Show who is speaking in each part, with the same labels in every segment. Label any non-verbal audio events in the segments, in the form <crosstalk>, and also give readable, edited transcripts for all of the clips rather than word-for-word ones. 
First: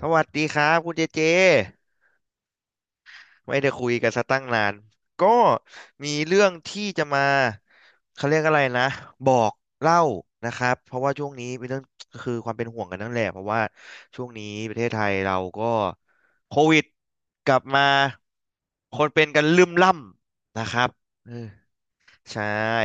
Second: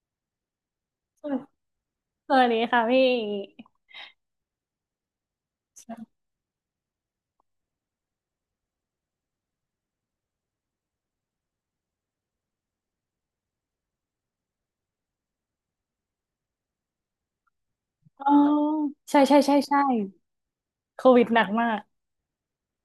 Speaker 1: สวัสดีครับคุณเจเจ
Speaker 2: สวัสดีค่ะพี่
Speaker 1: ไม่ได้คุยกันสัตั้งนานก็มีเรื่องที่จะมาเขาเรียกอะไรนะบอกเล่านะครับเพราะว่าช่วงนี้เป็นเรื่องคือความเป็นห่วงกันนั่นแหละเพราะว่าช่วงนี้ประเทศไทยเราก็โควิดกลับมา
Speaker 2: อ๋อ
Speaker 1: คน
Speaker 2: ใช่
Speaker 1: เป็น
Speaker 2: ใช่
Speaker 1: กัน
Speaker 2: ใช่
Speaker 1: ลืม
Speaker 2: ใช่
Speaker 1: ล่ำนะครับ
Speaker 2: โควิดหนักมาก
Speaker 1: ใช่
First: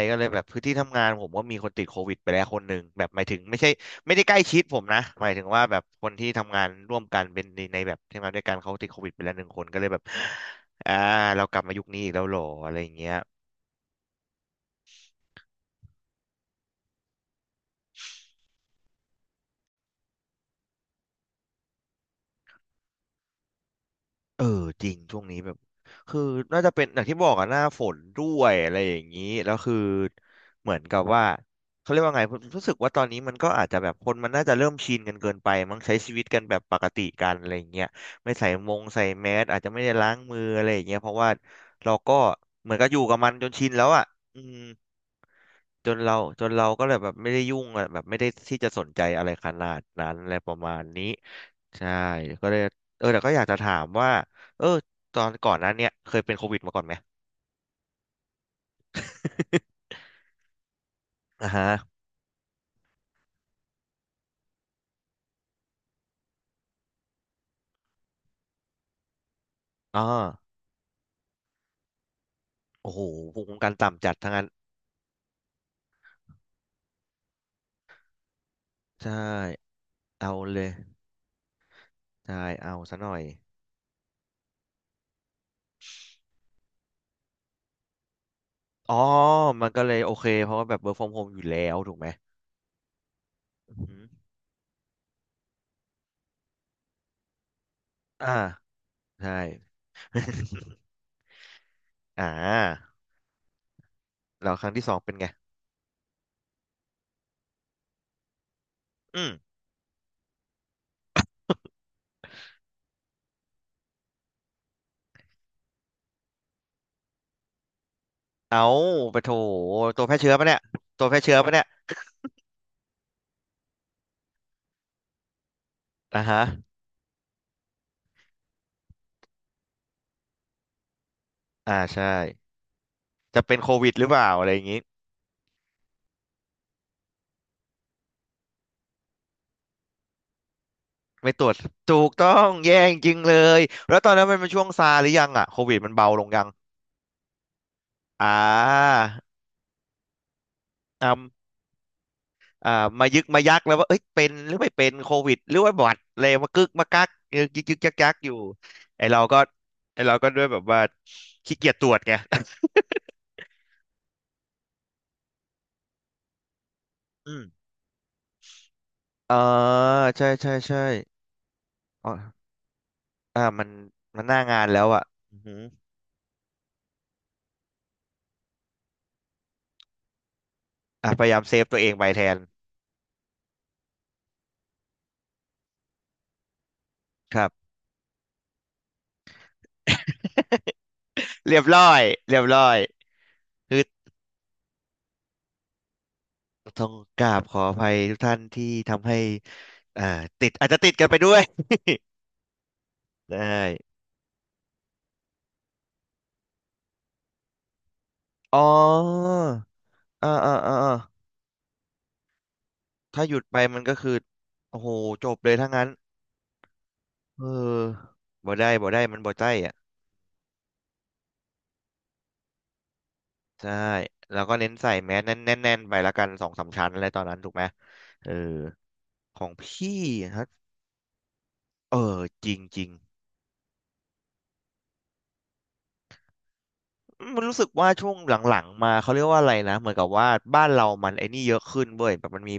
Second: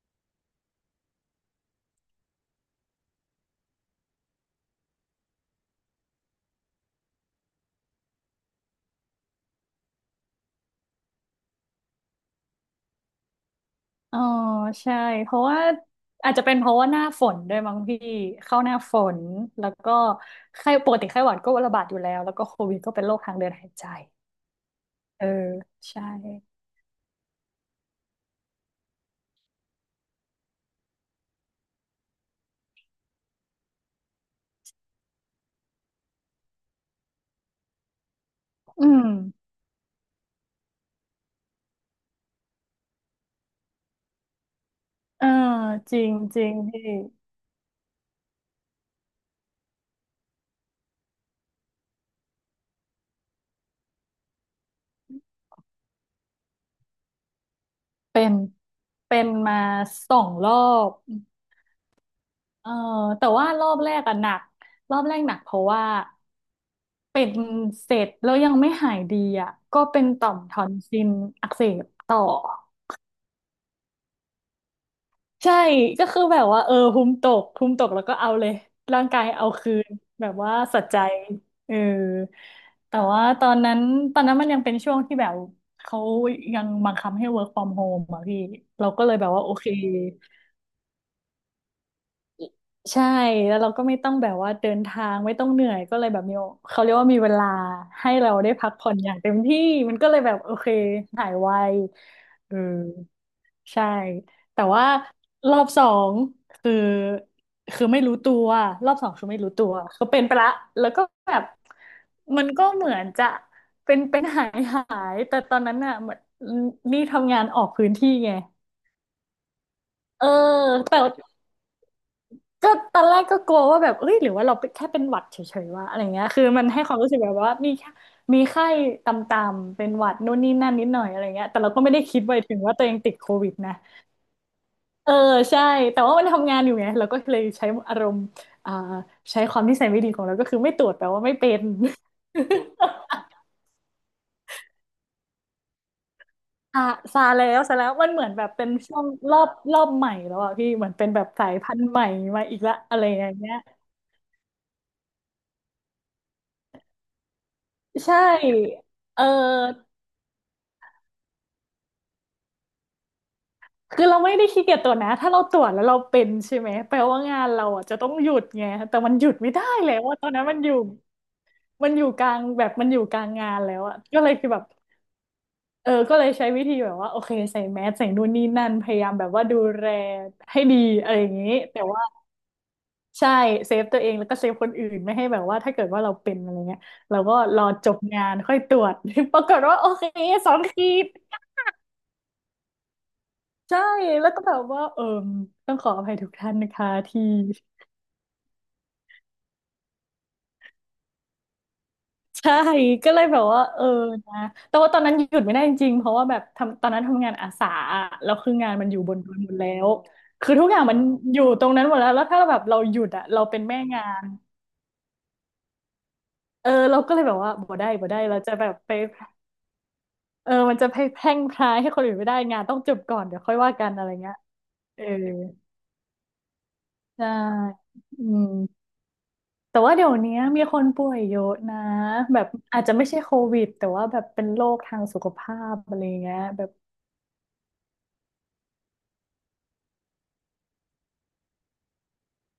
Speaker 1: ก็เลยแบบพื้นที่ทำงานผมก็มีคนติดโควิดไปแล้วคนหนึ่งแบบหมายถึงไม่ใช่ไม่ได้ใกล้ชิดผมนะหมายถึงว่าแบบคนที่ทำงานร่วมกันเป็นในในแบบที่ำงานด้วยกันเขาติดโควิดไปแล้วหนึ่งคนก็เลยแบบอ่าเรากลับมายุคนี้อีกแล้วเหรออะไรอย่างเงี้ย
Speaker 2: อ๋อใช่เพราะว่าอาจจะเป็นเพราะว่าหน้าฝนด้วยมั้งพี่เข้าหน้าฝนแล้วก็ไข้ปกติไข้หวัดก็ระบาดอยู่แล้วแล้วก็โควิดก็เป็นโรคทางเดินหายใจ
Speaker 1: เออจริงช่ว
Speaker 2: เอ
Speaker 1: ง
Speaker 2: อ
Speaker 1: นี้แบบ
Speaker 2: ใช่
Speaker 1: คือน่าจะเป็นอย่างที่บอกอะหน้าฝนด้วยอะไรอย่างนี้แล้วคือเหมือนกับว่าเขาเรียกว่าไงผมรู้สึกว่าตอนนี้มันก็อาจจะแบบคนมันน่าจะเริ่มชินกันเกินไปมั้งใช้ชีวิตกันแบบปกติกันอะไรอย่างเงี้ยไม่ใส่มง
Speaker 2: อื
Speaker 1: ใส่
Speaker 2: ม
Speaker 1: แมสอาจจะไม่ได้ล้างมืออะไรอย่างเงี้ยเพราะว่าเราก็เหมือนกับอยู่กับมันจนชินแล้วอะอืม
Speaker 2: เออ
Speaker 1: จ
Speaker 2: จ
Speaker 1: น
Speaker 2: ริ
Speaker 1: เรา
Speaker 2: งจ
Speaker 1: จ
Speaker 2: ริ
Speaker 1: น
Speaker 2: ง
Speaker 1: เรา
Speaker 2: พี่
Speaker 1: ก็เลยแบบไม่ได้ยุ่งอะแบบไม่ได้ที่จะสนใจอะไรขนาดนั้นอะไรประมาณนี้ใช่ก็เลยเออแต่ก็อยากจะถามว่าเออตอนก่อนหนั้นเนี่ยเคยเป็นโควิดมาก่อนไหม
Speaker 2: เป็นเป็นมา
Speaker 1: <laughs>
Speaker 2: 2 รอบ
Speaker 1: อ่าฮะ
Speaker 2: เออแต่ว่ารอบแรกอะหนักรอบแรกหนักเพราะว่า เป็นเสร็จแล้วยังไม่หายดีอ่ะก็
Speaker 1: อ๋
Speaker 2: เป็
Speaker 1: อ
Speaker 2: นต่อมทอนซิลอักเสบต่อ
Speaker 1: โอ้โหภูมิคุ้มกันต่ำจัดทั้งนั้น
Speaker 2: ใช่ก็คือแบบว่าเออภูมิตกแล้วก็เอาเลยร่า
Speaker 1: ใช
Speaker 2: งกายเอา
Speaker 1: ่
Speaker 2: คืนแบ
Speaker 1: เอา
Speaker 2: บว่า
Speaker 1: เลย
Speaker 2: สัใจเออ
Speaker 1: ใช่เอา
Speaker 2: แต่
Speaker 1: ซะหน่อย
Speaker 2: ว่าตอนนั้นมันยังเป็นช่วงที่แบบเขายังบังคับให้ work from home อ่ะพี่เรา
Speaker 1: อ๋อ
Speaker 2: ก็เลยแบบว่าโอ
Speaker 1: มั
Speaker 2: เค
Speaker 1: นก็เลยโอเคเพราะว่าแบบ work from home อยู่แล้วถูกไหม
Speaker 2: ใช่แล้วเราก็ไม่
Speaker 1: อืม
Speaker 2: ต้องแบบว่าเดินทางไม่ต้องเหนื่อยก็เลยแบบมีเขาเรียกว่ามีเวลาให้
Speaker 1: อ่า
Speaker 2: เราได้พักผ่อนอย่างเต็
Speaker 1: ใช่
Speaker 2: มที่มันก็เลยแบบโอเค
Speaker 1: <laughs>
Speaker 2: หายไว
Speaker 1: อ่
Speaker 2: เออ
Speaker 1: า
Speaker 2: ใช่
Speaker 1: แล้ว
Speaker 2: แต่
Speaker 1: ครั้งที่
Speaker 2: ว่า
Speaker 1: สองเป็นไง
Speaker 2: รอบสองคือคือไม่รู้ตัวรอบสองคื
Speaker 1: อื
Speaker 2: อ
Speaker 1: ม
Speaker 2: ไม่รู้ตัวคือเป็นไปละแล้วก็แบบมันก็เหมือนจะเป็นหายแต่ตอนนั้นน่ะเหมือนนี่ทำงานออกพื้นที่ไง
Speaker 1: เอาไปโถตัวแพร่
Speaker 2: เออ
Speaker 1: เชื้อปะเนี่ย
Speaker 2: แต่
Speaker 1: ตัวแพร่เชื้อปะเนี่ย
Speaker 2: ก็ตอนแรกก็กลัวว่าแบบเอ้ยหรือว่าเราเป็นแค่เป็นหวัดเฉยๆวะอะไร
Speaker 1: อ่า
Speaker 2: เงี้ย
Speaker 1: ฮะ
Speaker 2: คือมันให้ความรู้สึกแบบว่ามีแค่มีไข้ต่ำๆเป็นหวัดนู่นนี่นั่นนิดหน่อยอะไรเงี้ยแต่เรา
Speaker 1: อ่า
Speaker 2: ก็ไม่ได้
Speaker 1: ใช่
Speaker 2: คิดไปถึงว่าตัวเองติดโค
Speaker 1: จะ
Speaker 2: วิด
Speaker 1: เป็นโค
Speaker 2: นะ
Speaker 1: วิดหรือเปล่าอะไรอย่างงี้
Speaker 2: เออใช่แต่ว่ามันทำงานอยู่ไงเราก็เลยใช้อารมณ์อ่าใช้ความนิสัยไม่ดีของเราก็คือไม่ตรวจแปลว่า
Speaker 1: ไม่
Speaker 2: ไม่
Speaker 1: ตร
Speaker 2: เป็
Speaker 1: วจ
Speaker 2: น
Speaker 1: ถูกต้องแย่จริงๆเลยแล้วตอนนั้นมันเป็นช่วงซาหรือยังอ่ะโควิดมันเบาลงยัง
Speaker 2: <laughs> อ่ะซาแล้วซาแล้วมันเหมื
Speaker 1: อ่
Speaker 2: อนแบบเป็นช่
Speaker 1: า
Speaker 2: วงรอบใหม่แล้วอ่ะพี่เหมือนเป็นแบบสายพันธุ์ใหม่มาอีก
Speaker 1: อ่า
Speaker 2: ละอะไร
Speaker 1: มายึ
Speaker 2: อ
Speaker 1: ก
Speaker 2: ย่าง
Speaker 1: มา
Speaker 2: เงี้
Speaker 1: ยั
Speaker 2: ย
Speaker 1: กแล้วว่าเอ้ยเป็นหรือไม่เป็นโควิดหรือว่าบอดอะไรมากึกมากักยึกยึกยึกยักยั
Speaker 2: ใช่
Speaker 1: กอยู่ไอ
Speaker 2: เ
Speaker 1: เราก็
Speaker 2: ออ
Speaker 1: ไอเราก็ด้วยแบบว่าขี้เกียจตรวจไง <laughs>
Speaker 2: คือเราไม่ได้ขี้เกียจตรวจนะถ้าเราตรวจแล้วเราเป็นใช่ไหม แปลว่า
Speaker 1: อื
Speaker 2: งา
Speaker 1: ม
Speaker 2: นเราอ่ะจะต้องหยุดไง แต่มันหยุ
Speaker 1: เออ
Speaker 2: ดไม่ได้แล้วว่าต
Speaker 1: ใช่
Speaker 2: อนนั้น
Speaker 1: ใช่
Speaker 2: มันอยู่
Speaker 1: ใช่
Speaker 2: มันอ
Speaker 1: อ๋
Speaker 2: ยู่กลาง
Speaker 1: อ
Speaker 2: แบบมันอยู่กลาง
Speaker 1: อ่า
Speaker 2: งาน
Speaker 1: มัน
Speaker 2: แล้วอ่ะก็
Speaker 1: มัน
Speaker 2: เล
Speaker 1: ห
Speaker 2: ย
Speaker 1: น้า
Speaker 2: คือแบ
Speaker 1: งา
Speaker 2: บ
Speaker 1: นแล้วอ่ะอือหือ
Speaker 2: เออก็เลยใช้วิธีแบบว่าโอเคใส่แมสใส่นู่นนี่นั่น พยายามแบบว่าดูแลให้ดี
Speaker 1: อ่ะ
Speaker 2: อะไร
Speaker 1: พ
Speaker 2: อ
Speaker 1: ยา
Speaker 2: ย่าง
Speaker 1: ยาม
Speaker 2: นี้
Speaker 1: เซฟตัว
Speaker 2: แต่
Speaker 1: เอง
Speaker 2: ว่า
Speaker 1: ไปแทน
Speaker 2: ใช่เซฟตัวเองแล้วก็เซฟคนอื่นไม่ให้แบบว่าถ้าเกิดว่าเราเป็นอะไรเงี้ยเราก็
Speaker 1: ครั
Speaker 2: รอ
Speaker 1: บ
Speaker 2: จบงานค่อยตรวจ <laughs> ปรากฏว่าโอเคสองขีด
Speaker 1: เรียบร้อยเรียบร้อยคื
Speaker 2: ใช่
Speaker 1: อ
Speaker 2: แล้วก็แบบว่าเออต้องขออภัยทุกท่านนะ
Speaker 1: ต้อ
Speaker 2: คะ
Speaker 1: งก
Speaker 2: ที่
Speaker 1: ราบขออภัยทุกท่านที่ทำให้อ่าติดอาจจะติดกันไปด้วย
Speaker 2: ใช่
Speaker 1: <laughs>
Speaker 2: ก็เลยแบบ
Speaker 1: ได้
Speaker 2: ว่าเออนะแต่ว่าตอนนั้นหยุดไม่ได้จริงๆเพราะว่าแบบทำตอนนั้นทำงานอาสาอะแล้วคือ
Speaker 1: อ๋อ
Speaker 2: งานมันอยู่บนดอยหมดแล้ว
Speaker 1: อ่า
Speaker 2: คื
Speaker 1: อ่า
Speaker 2: อทุก
Speaker 1: อ่า
Speaker 2: อย่าง
Speaker 1: อ่า
Speaker 2: มันอยู่ตรงนั้นหมดแล้วแล้วถ้าแบบเราหยุด
Speaker 1: ถ้า
Speaker 2: อะ
Speaker 1: หยุ
Speaker 2: เรา
Speaker 1: ดไป
Speaker 2: เป็นแม่
Speaker 1: มันก็
Speaker 2: งา
Speaker 1: คือ
Speaker 2: น
Speaker 1: โอ้โหจบเลยถ้างั้น
Speaker 2: เออเราก็เลยแบบ
Speaker 1: เ
Speaker 2: ว่าบ่ได้บ่
Speaker 1: ออ
Speaker 2: ได้เราจะ
Speaker 1: บ่
Speaker 2: แบ
Speaker 1: ได้
Speaker 2: บ
Speaker 1: บ่
Speaker 2: ไป
Speaker 1: ได้มันบ่ใจอ่ะ
Speaker 2: เออมันจะไปแพร่งพรายให้คนอื่นไม่ได้งานต้องจบก่อนเดี๋ยวค่อย
Speaker 1: ใช่
Speaker 2: ว่ากันอะไรเงี้ย
Speaker 1: แล้วก็เน้นใส่
Speaker 2: เออ
Speaker 1: แมสแน่นแน่นแน่นไปละกันสองสามชั้นอะไรตอน
Speaker 2: ใช่
Speaker 1: นั้นถูกไหม
Speaker 2: อื
Speaker 1: เออ
Speaker 2: ม
Speaker 1: ของพ
Speaker 2: แต่ว่า
Speaker 1: ี่
Speaker 2: เดี๋ยวนี้
Speaker 1: ฮะ
Speaker 2: มีคนป่วยเยอะนะ
Speaker 1: เออ
Speaker 2: แบ
Speaker 1: จ
Speaker 2: บ
Speaker 1: ริงจ
Speaker 2: อาจ
Speaker 1: ริง
Speaker 2: จะไม่ใช่โควิดแต่ว่าแบบเป็นโรคทางสุขภาพอะไรเงี้ยแบบ
Speaker 1: มันรู้สึกว่าช่วงหลังๆมาเขาเรียกว่าอะไรนะเหมือนกับว่าบ้านเรามันไอ้นี่เยอะขึ้นเว้ยแบบมันมี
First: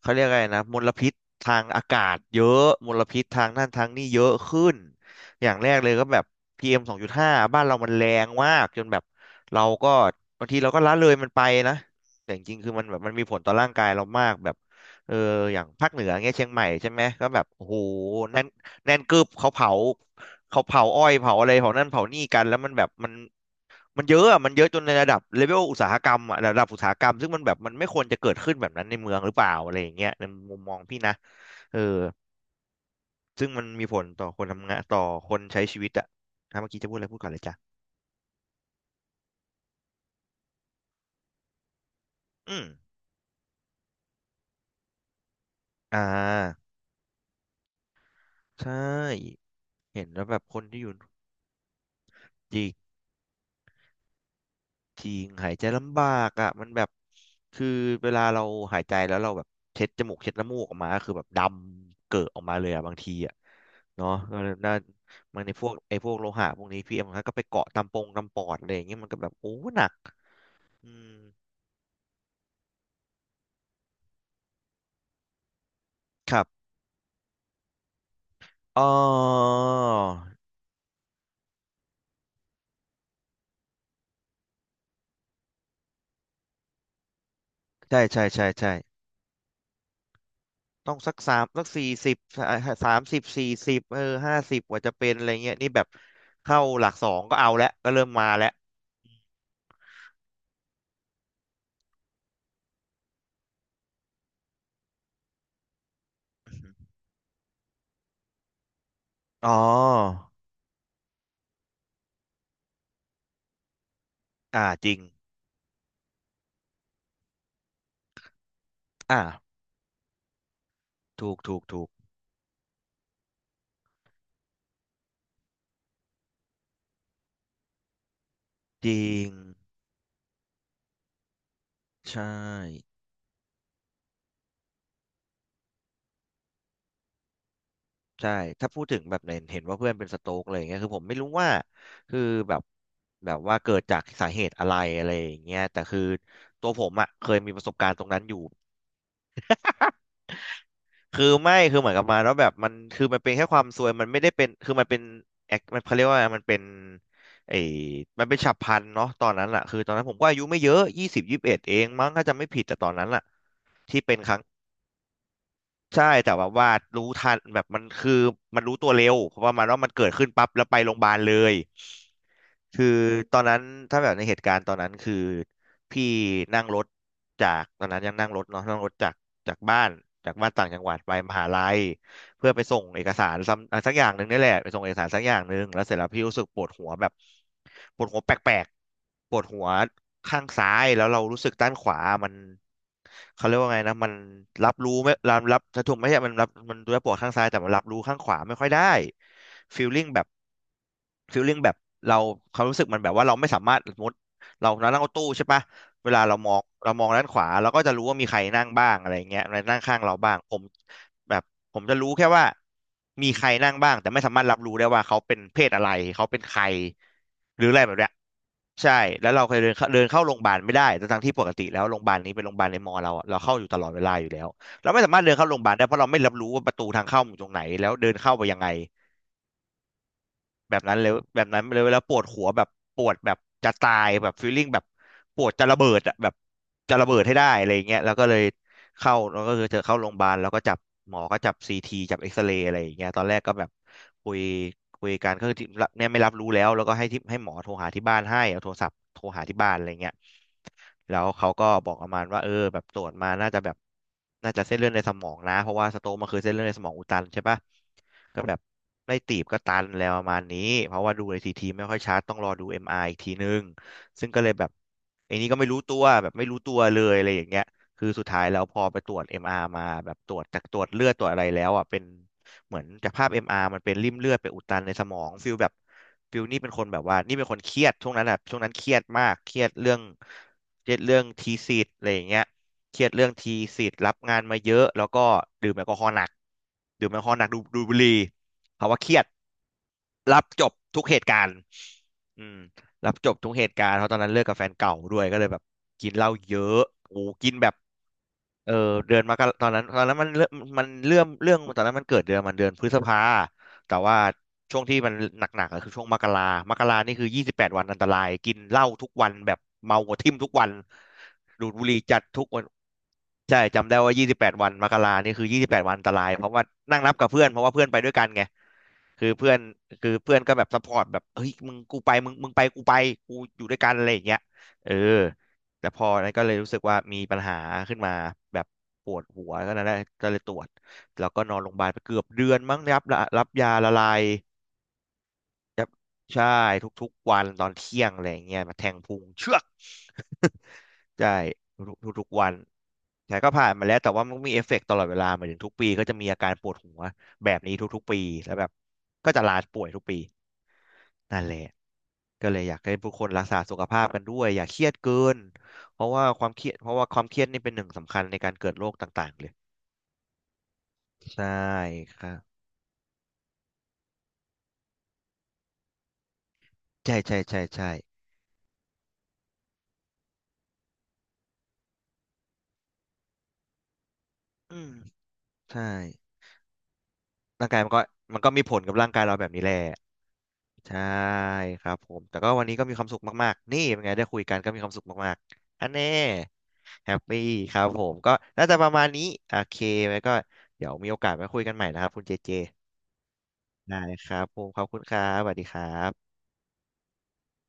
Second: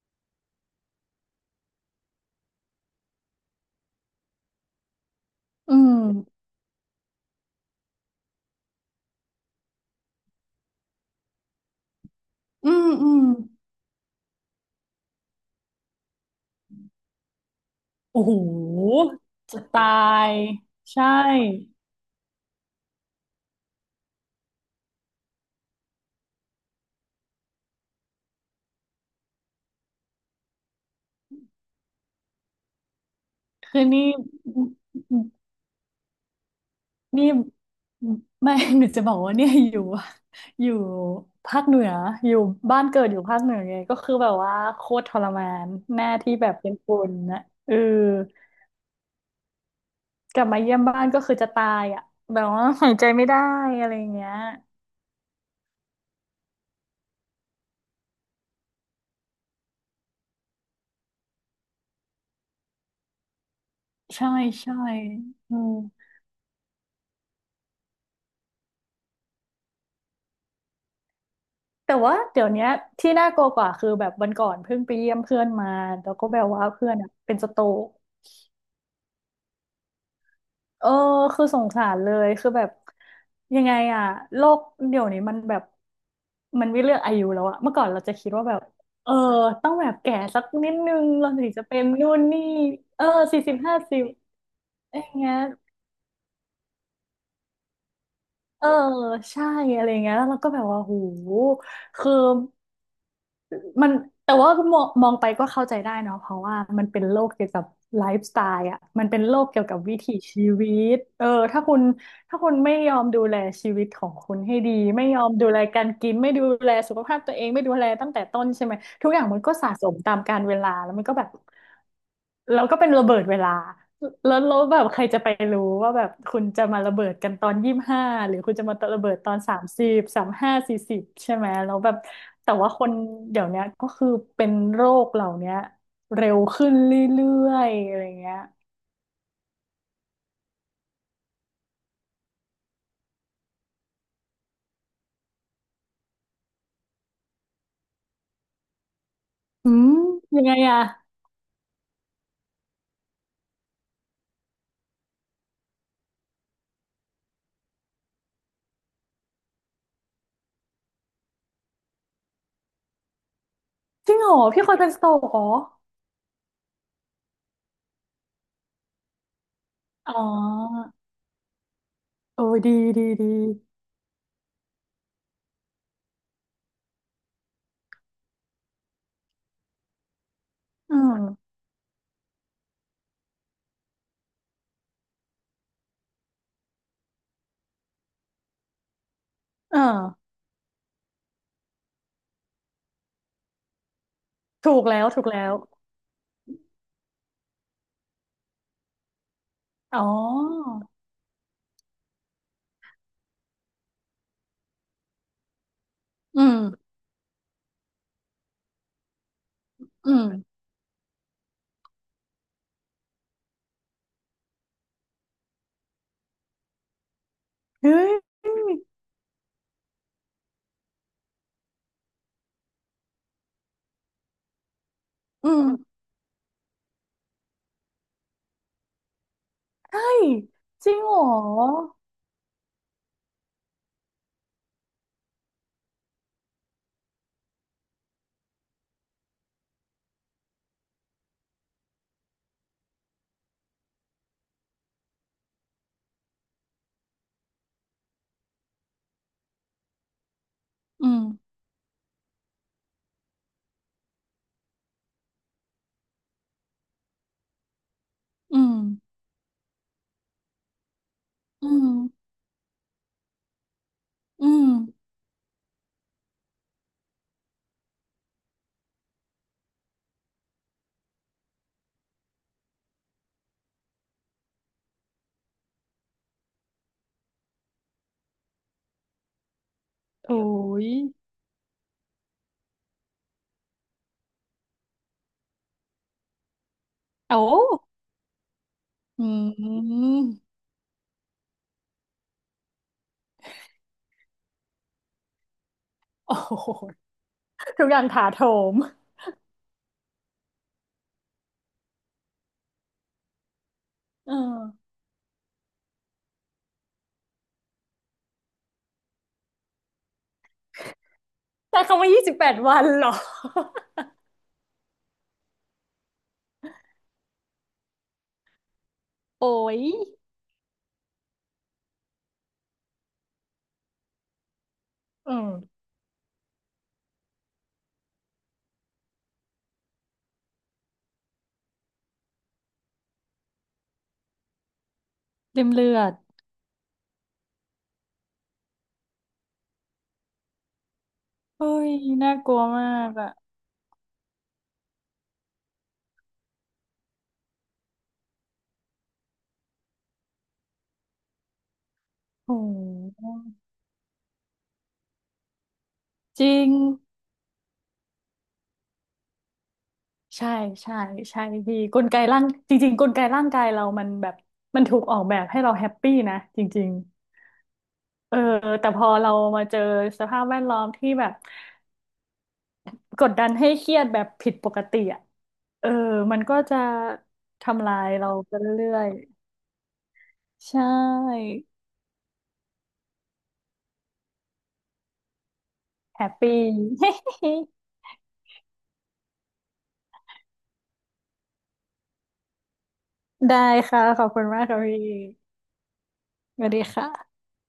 Speaker 1: เขาเรียกอะไรนะมลพิษทางอากาศเยอะมลพิษทางนั่นทางนี่เยอะขึ้นอย่างแร
Speaker 2: อื
Speaker 1: กเลยก็แบบ
Speaker 2: ม
Speaker 1: PM2.5บ้านเรามันแรงมากจนแบบเราก็บางทีเราก็ละเลยมันไปนะแต่จริงๆ
Speaker 2: อื
Speaker 1: คือมัน
Speaker 2: ม
Speaker 1: แบบ
Speaker 2: อื
Speaker 1: มัน
Speaker 2: ม
Speaker 1: มีผลต่อร่างกายเรามากแบบเอออย่างภาคเหนือเงี้ยเชียงใหม่ใช่ไหมก็แบบโอ้โห
Speaker 2: โอ้โห
Speaker 1: แน่นแน่นกึบเขา
Speaker 2: จะ
Speaker 1: เผา
Speaker 2: ตาย
Speaker 1: เขาเผาอ้อ
Speaker 2: ใช่
Speaker 1: ยเผาอะไรเผานั่นเผานี่กันแล้วมันแบบมัน มันเยอะอะมันเยอะจนในระดับเลเวลอุตสาหกรรมอะระดับอุตสาหกรรมซึ่งมันแบบมันไม่ควรจะเกิดขึ้นแบบนั้นในเมืองหรือเปล่าอะไรอย่างเงี้ยในมุมมองพี่นะเออซึ่งมัน
Speaker 2: คือ
Speaker 1: มีผ
Speaker 2: นี่
Speaker 1: ลต่อคนทำงานต่อคนใช้ชีวิตอะถ้าเมื่อกี้จะพูดอะไรพูด
Speaker 2: นี่
Speaker 1: ก่อนเลยจ้ะ
Speaker 2: ไม่ <laughs> หนูจะบอกว่าเนี่ยอยู่ภาคเหนืออยู่
Speaker 1: อืม
Speaker 2: บ้านเกิดอยู่ภาคเหนือไงก็คือแบบว่าโคตรทรมาน
Speaker 1: อ่า
Speaker 2: แม่ที่แบบเป็นคนนะเออ
Speaker 1: ใช่เห็นแล้วแบ
Speaker 2: ก
Speaker 1: บ
Speaker 2: ลับ
Speaker 1: ค
Speaker 2: มา
Speaker 1: น
Speaker 2: เยี่ย
Speaker 1: ที่
Speaker 2: ม
Speaker 1: อยู่
Speaker 2: บ้านก็คือจะตายอ่ะแบบ
Speaker 1: จริ
Speaker 2: ว่า
Speaker 1: ง
Speaker 2: หายใจไม่ได้อะไรอย่างเงี้ย
Speaker 1: จริงหายใจลำบากอ่ะมันแบบคือเวลาเราหายใจแล้วเราแบบเช็ดจมูกเช็ดน้ำมูกออกมาก็คือแบบดำเกิดออกมาเลยอ่ะบางทีอ่ะเนาะ
Speaker 2: ใช่
Speaker 1: ก็น่า
Speaker 2: ใช่
Speaker 1: มันใน
Speaker 2: อื
Speaker 1: พว
Speaker 2: ม
Speaker 1: กไอ้พวกโลหะพวกนี้พี่เอ็มก็ไปเกาะตามปงตามปอดอะไรอย่างเงี้ยมันก็แบบโอ้หนักอืม
Speaker 2: แต่ว่าเดี๋ยวเนี้ยที่น่ากลัวกว่าคือแบบวันก่อนเพิ่งไปเยี่ยมเพื่อนมาแล้วก็
Speaker 1: ค
Speaker 2: แบ
Speaker 1: รั
Speaker 2: บว่า
Speaker 1: บ
Speaker 2: เพื่อนอะเป็นสโตรก
Speaker 1: อ๋อ
Speaker 2: เออคือสงสารเลยคือแบบยังไงอะโลกเดี๋ยวนี้มันแบบมันไม่เลือกอายุแล้วอะเมื่อก่อน
Speaker 1: ใช่
Speaker 2: เราจะ
Speaker 1: ใช่
Speaker 2: คิด
Speaker 1: ใช่
Speaker 2: ว่าแบบ
Speaker 1: ใช่
Speaker 2: เออต้องแบบแก่สักนิด
Speaker 1: ต้
Speaker 2: นึ
Speaker 1: อง
Speaker 2: ง
Speaker 1: สัก
Speaker 2: เรา
Speaker 1: สาม
Speaker 2: ถึง
Speaker 1: สั
Speaker 2: จะ
Speaker 1: ก
Speaker 2: เป็น
Speaker 1: สี่
Speaker 2: นู่
Speaker 1: สิบ
Speaker 2: นนี่
Speaker 1: สาม
Speaker 2: เออ
Speaker 1: สิบ
Speaker 2: สี่
Speaker 1: สี่
Speaker 2: สิบ
Speaker 1: สิ
Speaker 2: ห้า
Speaker 1: บเอ
Speaker 2: สิ
Speaker 1: อ
Speaker 2: บ
Speaker 1: 50กว่าจะ
Speaker 2: อ
Speaker 1: เป็น
Speaker 2: ย่าง
Speaker 1: อะไร
Speaker 2: เงี้ย
Speaker 1: เงี้ยนี่แบบเข้าหลักสองก็เอาแล้วก็เริ่มมาแล้ว
Speaker 2: เออใช่อะไรเงี้ยแล้วเราก็แบบว่าโหคือ มันแต่ว่ามองมองไปก็เข้าใจได้เนาะเพราะว่ามันเป็นโลกเกี่ยวกับไลฟ์สไตล์อ่ะมันเป็นโลก
Speaker 1: อ๋
Speaker 2: เกี่ยวกับวิถี
Speaker 1: อ
Speaker 2: ชีวิตเออถ้าคุณ ถ้าคุณไม่ยอมดูแลชีวิตของคุณให้
Speaker 1: อ่า
Speaker 2: ดี
Speaker 1: จริง
Speaker 2: ไม่ยอมดูแลการกินไม่ดูแลสุขภาพตัวเองไม่ดูแลตั้งแต่ต้นใช่ไหมทุกอ
Speaker 1: อ่า
Speaker 2: ย่างมันก็สะสมตามกาลเวลาแล้วมันก็แบบ
Speaker 1: ถูกถูกถูก
Speaker 2: เราก็เป็นระเบิดเวลาแล้วแล้วแบบใครจะไปรู้ว่าแบบคุณจะมาระเบิดกันตอน25หรือคุณจะมา
Speaker 1: จ
Speaker 2: ระ
Speaker 1: ริ
Speaker 2: เบิดต
Speaker 1: ง
Speaker 2: อนสามสิบสามห้าสี่สิบใช่ไหมแล้วแบบ
Speaker 1: ใช่
Speaker 2: แต่ว่าคนเดี๋ยวเนี้ยก็คือเป็นโรคเหล่าเนี้ยเร็วขึ้นเรื่อยๆอะไร
Speaker 1: ใช่
Speaker 2: เงี้ย
Speaker 1: ถ้าพูดถึงแบบเห็นเห็นว่าเพื่อนเป็นสโตรกอะไรอย่างเงี้ยคือผมไม่รู้ว่าคือแบบแบบว่าเกิดจากสาเหตุอะไรอะไรอย่างเงี้ยแต่คือตัวผมอ่ะเคยมีประสบการณ์ตรงนั้นอยู่
Speaker 2: อืม
Speaker 1: <laughs>
Speaker 2: ยังไงอะ
Speaker 1: คือไม่คือเหมือนกับมาแล้วแบบมันคือมันเป็นแค่ความซวยมันไม่ได้เป็นคือมันเป็นแอคมันเขาเรียกว่ามันเป็นไอ้มันเป็นฉับพลันเนาะตอนนั้นแหละคือตอนนั้นผมก็อายุไม่เยอะยี่สิบยี่สิบเอ็ดเองมั้งถ้าจำไม่ผิดแต่ตอนนั้นแหละที่
Speaker 2: จ
Speaker 1: เป็
Speaker 2: ริ
Speaker 1: น
Speaker 2: งเห
Speaker 1: ค
Speaker 2: ร
Speaker 1: รั้
Speaker 2: อ
Speaker 1: ง
Speaker 2: พี่เคยเป็นสโตรกเหรอ
Speaker 1: ใช่แต่แบบว่ารู้ทันแบบมันคือมันรู้ตัวเร็วเพราะว่ามันว่ามันเกิด
Speaker 2: อ๋อ
Speaker 1: ขึ้นปั๊บแล้วไปโรงพยาบาลเลย
Speaker 2: โอ้ยดี
Speaker 1: คือ
Speaker 2: ดีดี
Speaker 1: ตอนนั้นถ้าแบบในเหตุการณ์ตอนนั้นคือพี่นั่งรถจากตอนนั้นยังนั่งรถเนาะนั่งรถจากจากบ้านจากบ้านต่างจังหวั
Speaker 2: อื
Speaker 1: ดไปมหา
Speaker 2: ม
Speaker 1: ลัย เพื่อไปส่งเอกสารซ้ำสักอย่างหนึ่งนี่แหละไปส่งเอกสารสักอย่างหนึ่งแล้วเสร็จแล้วพี่รู้สึกปวดหัวแบบปวดหัวแปลกๆปวดหัว
Speaker 2: เออ
Speaker 1: ข้างซ้ายแล้วเรารู้สึกด้านขวามันเขาเรียกว่าไงนะมันรั
Speaker 2: ถู
Speaker 1: บ
Speaker 2: ก
Speaker 1: รู้
Speaker 2: แล้ว
Speaker 1: ไม่
Speaker 2: ถูก
Speaker 1: รั
Speaker 2: แล้
Speaker 1: บ
Speaker 2: ว
Speaker 1: รับถ้าถูกไม่ใช่มันรับมันตัวปวดข้างซ้ายแต่มันรับรู้ข้างขวาไม่ค่อยได้ฟีล
Speaker 2: อ๋
Speaker 1: ลิ่ง
Speaker 2: อ
Speaker 1: แบบฟีลลิ่งแบบเราเขารู้สึกมันแบบว่าเราไม่สามารถสมมติเรานั่งรถตู้ใช่ปะ เวลาเรา
Speaker 2: อื
Speaker 1: มอ
Speaker 2: ม
Speaker 1: งเรามองด้านขวาเราก็จะรู้ว่ามีใครนั่งบ้างอะไรเงี้ยนั่งข้าง
Speaker 2: อื
Speaker 1: เราบ้างผ
Speaker 2: ม
Speaker 1: มแบบผมจะรู้แค่ว่ามีใครนั่งบ้างแต่ไม่สามารถรับรู้ได้ว่าเขาเป็นเพศอะไรเขาเป็นใครหรืออะไรแบบ
Speaker 2: เฮ้
Speaker 1: เนี้ย
Speaker 2: ย
Speaker 1: ใช่แล้วเราเคยเดินเข้าเดินเข้าโรงพยาบาลไม่ได้ทั้งๆที่ปกติแล้วโรงพยาบาลนี้เป็นโรงพยาบาลในมอเราอะเราเข้าอยู่ตลอดเวลาอยู่แล้วเราไม่สามารถเดินเข้า
Speaker 2: อื
Speaker 1: โรงพยาบาลได้เพ
Speaker 2: ม
Speaker 1: ราะเราไม่รับรู้ว่าประตูทางเข้ามันอยู่ตรงไหนแล้วเดินเข้าไปยังไง
Speaker 2: ใช่
Speaker 1: แบบ
Speaker 2: จริ
Speaker 1: นั้น
Speaker 2: ง
Speaker 1: เลย
Speaker 2: เหรอ
Speaker 1: แบบนั้นเลยแล้วปวดหัวแบบปวดแบบจะตายแบบฟีลลิ่งแบบปวดจะระเบิดอะแบบจะระเบิดให้ได้อะไรอย่างเงี้ยแล้วก็เลยเข้าแล้วก็คือเธอเข้าโรงพยาบาลแล้วก็จับหมอก็จับซีทีจับเอ็กซเรย์อะไรอย่างเงี้ยตอนแรกก็แบบคุยคุยกันก็คือที่เนี่ยไม่รับรู้แล้วแล้วก็ให้ที่ให้หมอโทรหาที่บ้านให้เอาโทรศัพท์โทรหาที่บ้านอะไรเงี้ย
Speaker 2: อื
Speaker 1: แล้
Speaker 2: ม
Speaker 1: วเขาก็บอกประมาณว่าเออแบบตรวจมาน่าจะแบบน่าจะเส้นเลือดในสมองนะเพราะว่าสโตรกมันคือเส้นเลือดในสมองอุดตันใช่ปะก็แบ
Speaker 2: อื
Speaker 1: บ
Speaker 2: ม
Speaker 1: ไม่ตีบก็ตันแล้วประมาณนี้เพราะว่าดูในซีที
Speaker 2: อื
Speaker 1: ไม่
Speaker 2: ม
Speaker 1: ค่อยชัดต้องรอดูเอ็มไออีกทีนึงซึ่งก็
Speaker 2: อื
Speaker 1: เลยแบ
Speaker 2: ม
Speaker 1: บไอ้นี่ก็ไม่รู้ตัวแบบไม่รู้ตัวเลยอะไรอย่างเงี้ยคือสุดท้ายแล้วพอไปตรวจเอ็มอาร์มาแบบตรวจจากตรวจเลือดตรวจอะไรแล้วอ่ะเป็น เหมือนจากภาพ MR มอาร์มันเป็นริ่มเลือดไปอุดตันในสมองฟิลแบบฟิลนี่เป็นคนแบบว่านี่เป็นคนเครียดช่วงนั้นอะช่วงนั้นเครียดมากเครียดเรื่อง
Speaker 2: โอ้
Speaker 1: เค
Speaker 2: ย
Speaker 1: รียดเรื่องทีสิทธ์อะไรอย่างเงี้ยเครียดเรื่องทีสิทธ์รับงานมาเยอะแล้วก็ดื่มแอลกอฮอล์หนักดื่มแอลกอฮอล์
Speaker 2: โอ้
Speaker 1: หนักดูดูดบุหรี่ภาวะเครีย
Speaker 2: อื
Speaker 1: ด
Speaker 2: ม
Speaker 1: รับจบทุกเหตุการณ์อืมรับจบทุกเหตุการณ์เพราะตอนนั้นเลิกกับแฟนเก่าด้วยก็เลยแบบกินเหล้า
Speaker 2: โอ้
Speaker 1: เย
Speaker 2: โห
Speaker 1: อะโอ้กินแบบ
Speaker 2: ทุกอย่างถาโถ
Speaker 1: เออ
Speaker 2: ม
Speaker 1: เดือนมกราตอนนั้นตอนนั้นมันเริ่มมันเรื่องเรื่องตอนนั้นมันเกิดเดือนมันเดือนพฤษภาแต่ว่า
Speaker 2: เอ
Speaker 1: ช่วง
Speaker 2: อ
Speaker 1: ที่มันหนักๆก็คือช่วงมกรามกรานี่คือยี่สิบแปดวันอันตรายกินเหล้าทุกวันแบบเมาหัวทิ่มทุกวันดูด
Speaker 2: แต่
Speaker 1: บุหรี่
Speaker 2: คำว่า
Speaker 1: จัด
Speaker 2: ยี่สิบ
Speaker 1: ทุ
Speaker 2: แป
Speaker 1: ก
Speaker 2: ด
Speaker 1: วัน
Speaker 2: วันเหรอ
Speaker 1: ใช่จำได้ว่ายี่สิบแปดวันมกรานี่คือยี่สิบแปดวันอันตรายเพราะว่านั่งนับกับเพื่อนเพราะว่าเพื่อนไปด้วยกันไง คือ
Speaker 2: โอ้
Speaker 1: เพื่อน
Speaker 2: ย
Speaker 1: คือเพื่อนก็แบบซัพพอร์ตแบบเฮ้ยมึงกูไปมึงมึงไปกูไปกูอยู่ด้วยกันอะไรอย่างเงี้ยเออ
Speaker 2: อืม
Speaker 1: แต่พอนั้นก็เลยรู้สึกว่ามีปัญหาขึ้นมาแบบปวดหัวก็นั้นแหละก็เลยตรวจแล้วก็นอนโรงพยาบาลไปเกือบเดือนมั้งรับรับยาละลาย
Speaker 2: เต็ม
Speaker 1: ครับ
Speaker 2: เลือด
Speaker 1: ใช่ทุกๆวันตอนเที่ยงอะไรอย่างเงี้ยมาแทงพุงเชือก ใช่
Speaker 2: เฮ้ย
Speaker 1: ทุกๆทุก
Speaker 2: น่า
Speaker 1: ๆวั
Speaker 2: ก
Speaker 1: น
Speaker 2: ลัวมากอะ
Speaker 1: แต่ก็ผ่านมาแล้วแต่ว่ามันมีเอฟเฟกต์ตลอดเวลาเหมายถึงทุกปีก็จะมีอาการปวดหัวแบบนี้ทุกๆปีแล้วแบบก็จะลาป่วยทุกปีนั่นแหละก็
Speaker 2: โอ้
Speaker 1: เลยอยากให้ผู้คนรักษา
Speaker 2: ห
Speaker 1: สุขภาพกันด้วยอย่าเครียดเกินเพราะว่าค
Speaker 2: จ
Speaker 1: วาม
Speaker 2: ริ
Speaker 1: เครี
Speaker 2: ง
Speaker 1: ยดเพราะว่าความเครียดนี่เป็นหนึ่งสำคัญในการเกิดโรคต่างๆเลย
Speaker 2: ใช่ใช่ใช่
Speaker 1: ใช่
Speaker 2: พี่กล
Speaker 1: ค
Speaker 2: ไก
Speaker 1: รั
Speaker 2: ร่าง
Speaker 1: บ
Speaker 2: จริงๆกลไกร่างกายเรามันแบบมันถูกออกแบบให้เราแฮปปี้นะจริง
Speaker 1: ใช่ใช่ใช่ใช่
Speaker 2: ๆเออแต่พอเรามาเจอสภาพแวดล้อมที่แบบกดดันให้เครียดแบบผิดป
Speaker 1: อื
Speaker 2: ก
Speaker 1: ม
Speaker 2: ติอ่ะ
Speaker 1: ใช่
Speaker 2: เออมันก็จะ
Speaker 1: ร่างกาย
Speaker 2: ทำ
Speaker 1: มัน
Speaker 2: ลา
Speaker 1: ก็
Speaker 2: ยเรา
Speaker 1: มันก็
Speaker 2: ไป
Speaker 1: มีผล
Speaker 2: เรื่
Speaker 1: กับ
Speaker 2: อ
Speaker 1: ร่า
Speaker 2: ย
Speaker 1: งกายเราแบบนี้แหละ
Speaker 2: ๆใช
Speaker 1: ใช่
Speaker 2: ่
Speaker 1: ครับผมแต่ก็วันนี้ก็มีความสุขมากๆนี่เป็นไงได้คุยกันก็มีความสุขมากๆอันแน่
Speaker 2: แฮปปี้
Speaker 1: แฮปปี้ครับผมก็น่าจะประมาณนี้โอเคไว้ก็เดี๋ยวมีโอกาสมาคุยกันใหม่นะครับคุณเจเจ
Speaker 2: <laughs> ได้ค่ะ
Speaker 1: ได้
Speaker 2: ขอ
Speaker 1: ค
Speaker 2: บ
Speaker 1: รั
Speaker 2: คุ
Speaker 1: บ
Speaker 2: ณ
Speaker 1: ผ
Speaker 2: มาก
Speaker 1: มข
Speaker 2: ค่ะ
Speaker 1: อบคุ
Speaker 2: พี่
Speaker 1: ณครับสวัสดีครับ
Speaker 2: สวัสดีค่ะ